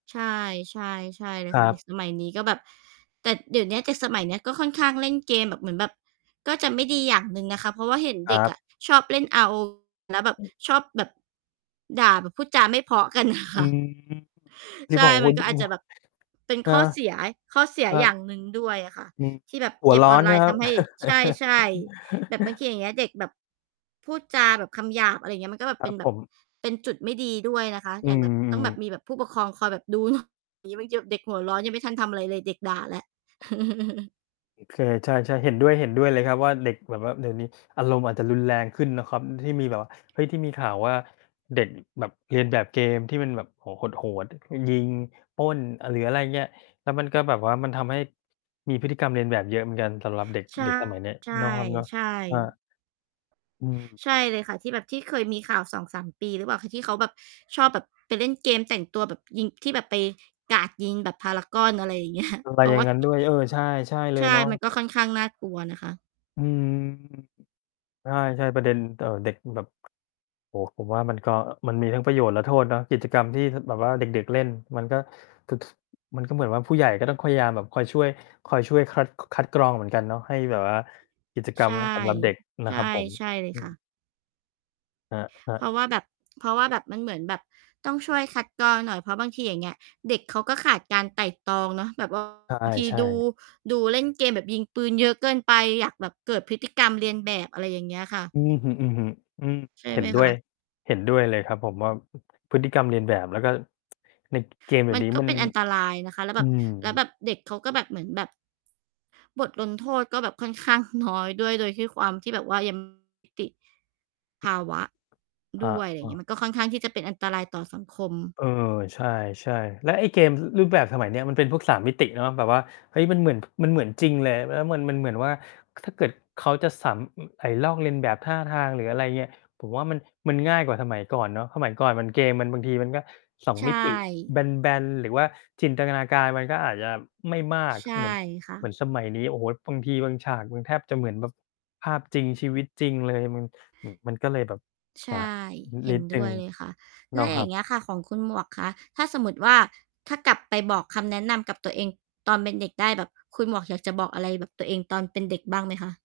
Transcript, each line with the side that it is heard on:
right: ใช่ ๆ ใช่เล
left: ค
right: ย
left: ร
right: ค่
left: ั
right: ะ เด็
left: บ
right: กสมัยนี้ก็แบบ แต่เดี๋ยวนี้เด็กสมัยนี้ ก็ค่อนข้างเล่นเกมแบบเหมือนแบบ ก็จะไม่ดีอย่างหนึ่งนะคะ เพราะว่าเห็น
left: ค
right: เ
left: ร
right: ด็
left: ั
right: ก
left: บ
right: อะ ชอบเล่น RO V แล้วแบบ
left: อืม
right: ชอบแบบ ด่าแบบพูดจาไม่เพราะ กัน
left: อื
right: ค่ะ
left: ม ที
right: ใ
left: ่
right: ช
left: บ
right: ่
left: อกว
right: มั
left: ่า
right: นก
left: น
right: ็
left: ี่
right: อาจ
left: เ
right: จ
left: นา
right: ะ
left: ะ
right: แบบเป็น
left: เออ
right: ข้อเสีย ข้อเสีย
left: ใช่เปล่า? ค
right: อย
left: รั
right: ่
left: บ
right: างหนึ่งด้วยอะค่ะ
left: อืม
right: ที่แบบ
left: หั
right: เก
left: ว
right: ม
left: ร้อ
right: ออน
left: น
right: ไล
left: ใช่ไ
right: น
left: หม
right: ์
left: ค
right: ท
left: รับ
right: ำให้ ใช่ ๆ แบบบางที อย่างเงี้ย เด็กแบบ พูดจาแบบคำหยาบ อะไรอย่างเงี้ย มันก็แบ
left: ค
right: บ
left: ร
right: เป
left: ั
right: ็
left: บ
right: นแบ
left: ผ
right: บ
left: ม
right: เป็นจุดไม่ดีด้วยนะคะ
left: อื
right: อย่างแบบ ต้อง
left: ม
right: แบ
left: ๆ
right: บมีแบบผู้ปกครองคอยแบบ ดูเนาะ อี๋ ไปจับเด็กหัวร้อนยังไม่ทันทำอะไรเลย เด็กด่าแล้ว
left: เคย ใช่ ๆ เห็นด้วย ๆ เลยครับว่า เด็กแบบว่าเดี๋ยวนี้อารมณ์อาจจะรุนแรงขึ้นนะครับ ที่มีแบบว่า เฮ้ย ที่มีข่าวว่า เด็กแบบเลียนแบบเกมที่มันแบบ โอ้โฮ โหด ๆ มันยิง ปล้น อ หรืออะไรอย่างเงี้ย แล้วมันก็แบบว่ามันทำให้มีพฤติกรรมเลียนแบบเยอะเหมือนกันสำหรับ เด็ก
right: ใช่
left: เด็กสมัยเนี้ย
right: ใ
left: เนาะครับเนาะ
right: ช่
left: อ
right: ๆ
left: า อืม
right: ใช่เลยค่ะ ที่แบบที่เคยมีข่าว 2-3 ปีหรือเปล่าคะ ที่เขาแบบชอบแบบไปเล่นเกมแต่งตัวแบบยิง ที่แบบไปกราดยิงแบบพารากอน อะไรอย่าง เงี้ย
left: มันไป
right: เพรา
left: อย
right: ะ
left: ่า
right: ว
left: ง
right: ่า
left: งั้นด้วย
right: [unintelligible]
left: เออ ใช่ ใช่เล
right: ใช
left: ย
right: ่
left: เนาะ
right: มันก็ค่อนข้างน่ากลัวนะคะ
left: อืม ใช่ ๆ ประเด็น เอ่อ เด็กมันแบบ โอ้โฮ ผมว่ามันก็ มันมีทั้งประโยชน์และโทษเนาะ กิจกรรมที่ ถ แบบว่าเด็ก ๆ เล่น มันก็ ค มันก็เหมือนว่า ผู้ใหญ่ก็ต้องพยายามแบบ คอยช่วย คอยช่วย คัด คัดกรองเหมือนกันเนาะ ให้แบบว่ากิจกร
right: ใช
left: รม
right: ่
left: สำหรับเด็กน
right: ใ
left: ะ
right: ช
left: ค
right: ่
left: รับผม
right: ใช่เล
left: อ
right: ย
left: ื
right: ค่ะ
left: ม ครับ ครั
right: เ
left: บ
right: พราะว่าแบบ เพราะว่าแบบมันเหมือนแบบต้องช่วยคัดกรองหน่อย เพราะบางที อย่างเงี้ย เด็กเขาก็ขาดการไตร่ตรองเนาะ แบบ ว่า
left: ใช่
right: บางที
left: ใช
right: ดู
left: ่
right: ดูเล่นเกมแบบยิงปืนเยอะเกินไป อยากแบบเกิดพฤติกรรมเลียนแบบ อะไรอย่างเงี้ยค่ะ
left: อือฮึ ๆ อืม
right: ใช่
left: เห็
right: ไห
left: น
right: ม
left: ด้
right: ค
left: ว
right: ะ?
left: ย เห็นด้วยเลยครับ ผมว่า พฤติกรรมเลียนแบบ แล้วก็ ติดเกมส์เดี๋
right: ม
left: ย
right: ั
left: ว
right: น
left: นี้
right: ก็
left: มัน
right: เป็นอันตรายนะคะ แล้วแ
left: อ
right: บ
left: ื
right: บ
left: ม
right: แล้วแบบเด็กเขาก็แบบ เหมือนแบบ ส บทลงโทษก็แบบค่อน ข้าง น้อยด้วย โดยที่ความที่แบบว่า ยัง มิติภาวะ
left: คร
right: ด
left: ั
right: ้ว
left: บ
right: ย อะไรอ
left: อ
right: ย่
left: ้
right: าง
left: อ
right: เงี้ย มันก็ค่อนข้างที่จะเป็นอันตรายต่อสังคม
left: เออ ใช่ ๆ แล้วไอ้เกม ร รูปแบบสมัยนี้ มันเป็นพวก 3 มิติเนาะ แบบว่า เฮ้ย มันเหมือน มันเหมือนจริงเลย แล้วมัน มันเหมือนว่า ถ้าเกิดเขาจะสำ อ ไอ้ลอกเลียนแบบท่าทาง หรืออะไรเงี้ย ผมว่า มัน มันง่ายกว่าสมัยก่อนเนาะ สมัยก่อนมันเกมมันบางทีมัน ก็ 2
right: ใช
left: มิติ
right: ่
left: แบน ๆ หรือว่าจินตนาการมันก็อาจจะไม่มาก
right: ใช่
left: เหมือน
right: ค่
left: เหมือ
right: ะ
left: นสมัยนี้ โอ้โฮ บางทีบางฉากมันแทบจะเหมือนแบบภาพจริง ชีวิตจริงเลยอะมึง อือ มันก็เลยแบบ
right: ใช
left: อา
right: ่ เห
left: น
right: ็
left: ิ
right: น
left: ดหน
right: ด
left: ึ่
right: ้
left: ง
right: วยเลยค่ะ
left: เ
right: แ
left: น
right: ล
left: า
right: ้
left: ะ
right: วอ
left: ค
right: ย
left: ร
right: ่า
left: ั
right: ง
left: บ
right: เงี้ยค่ะ ของคุณหมวกคะ ถ้าสมมุติว่า ถ้ากลับไปบอกคำแนะนำกับตัวเองตอนเป็นเด็กได้แบบ คุณหมวกอยากจะบอกอะไรแบบตัวเองตอนเป็นเด็กบ้างไหมคะ?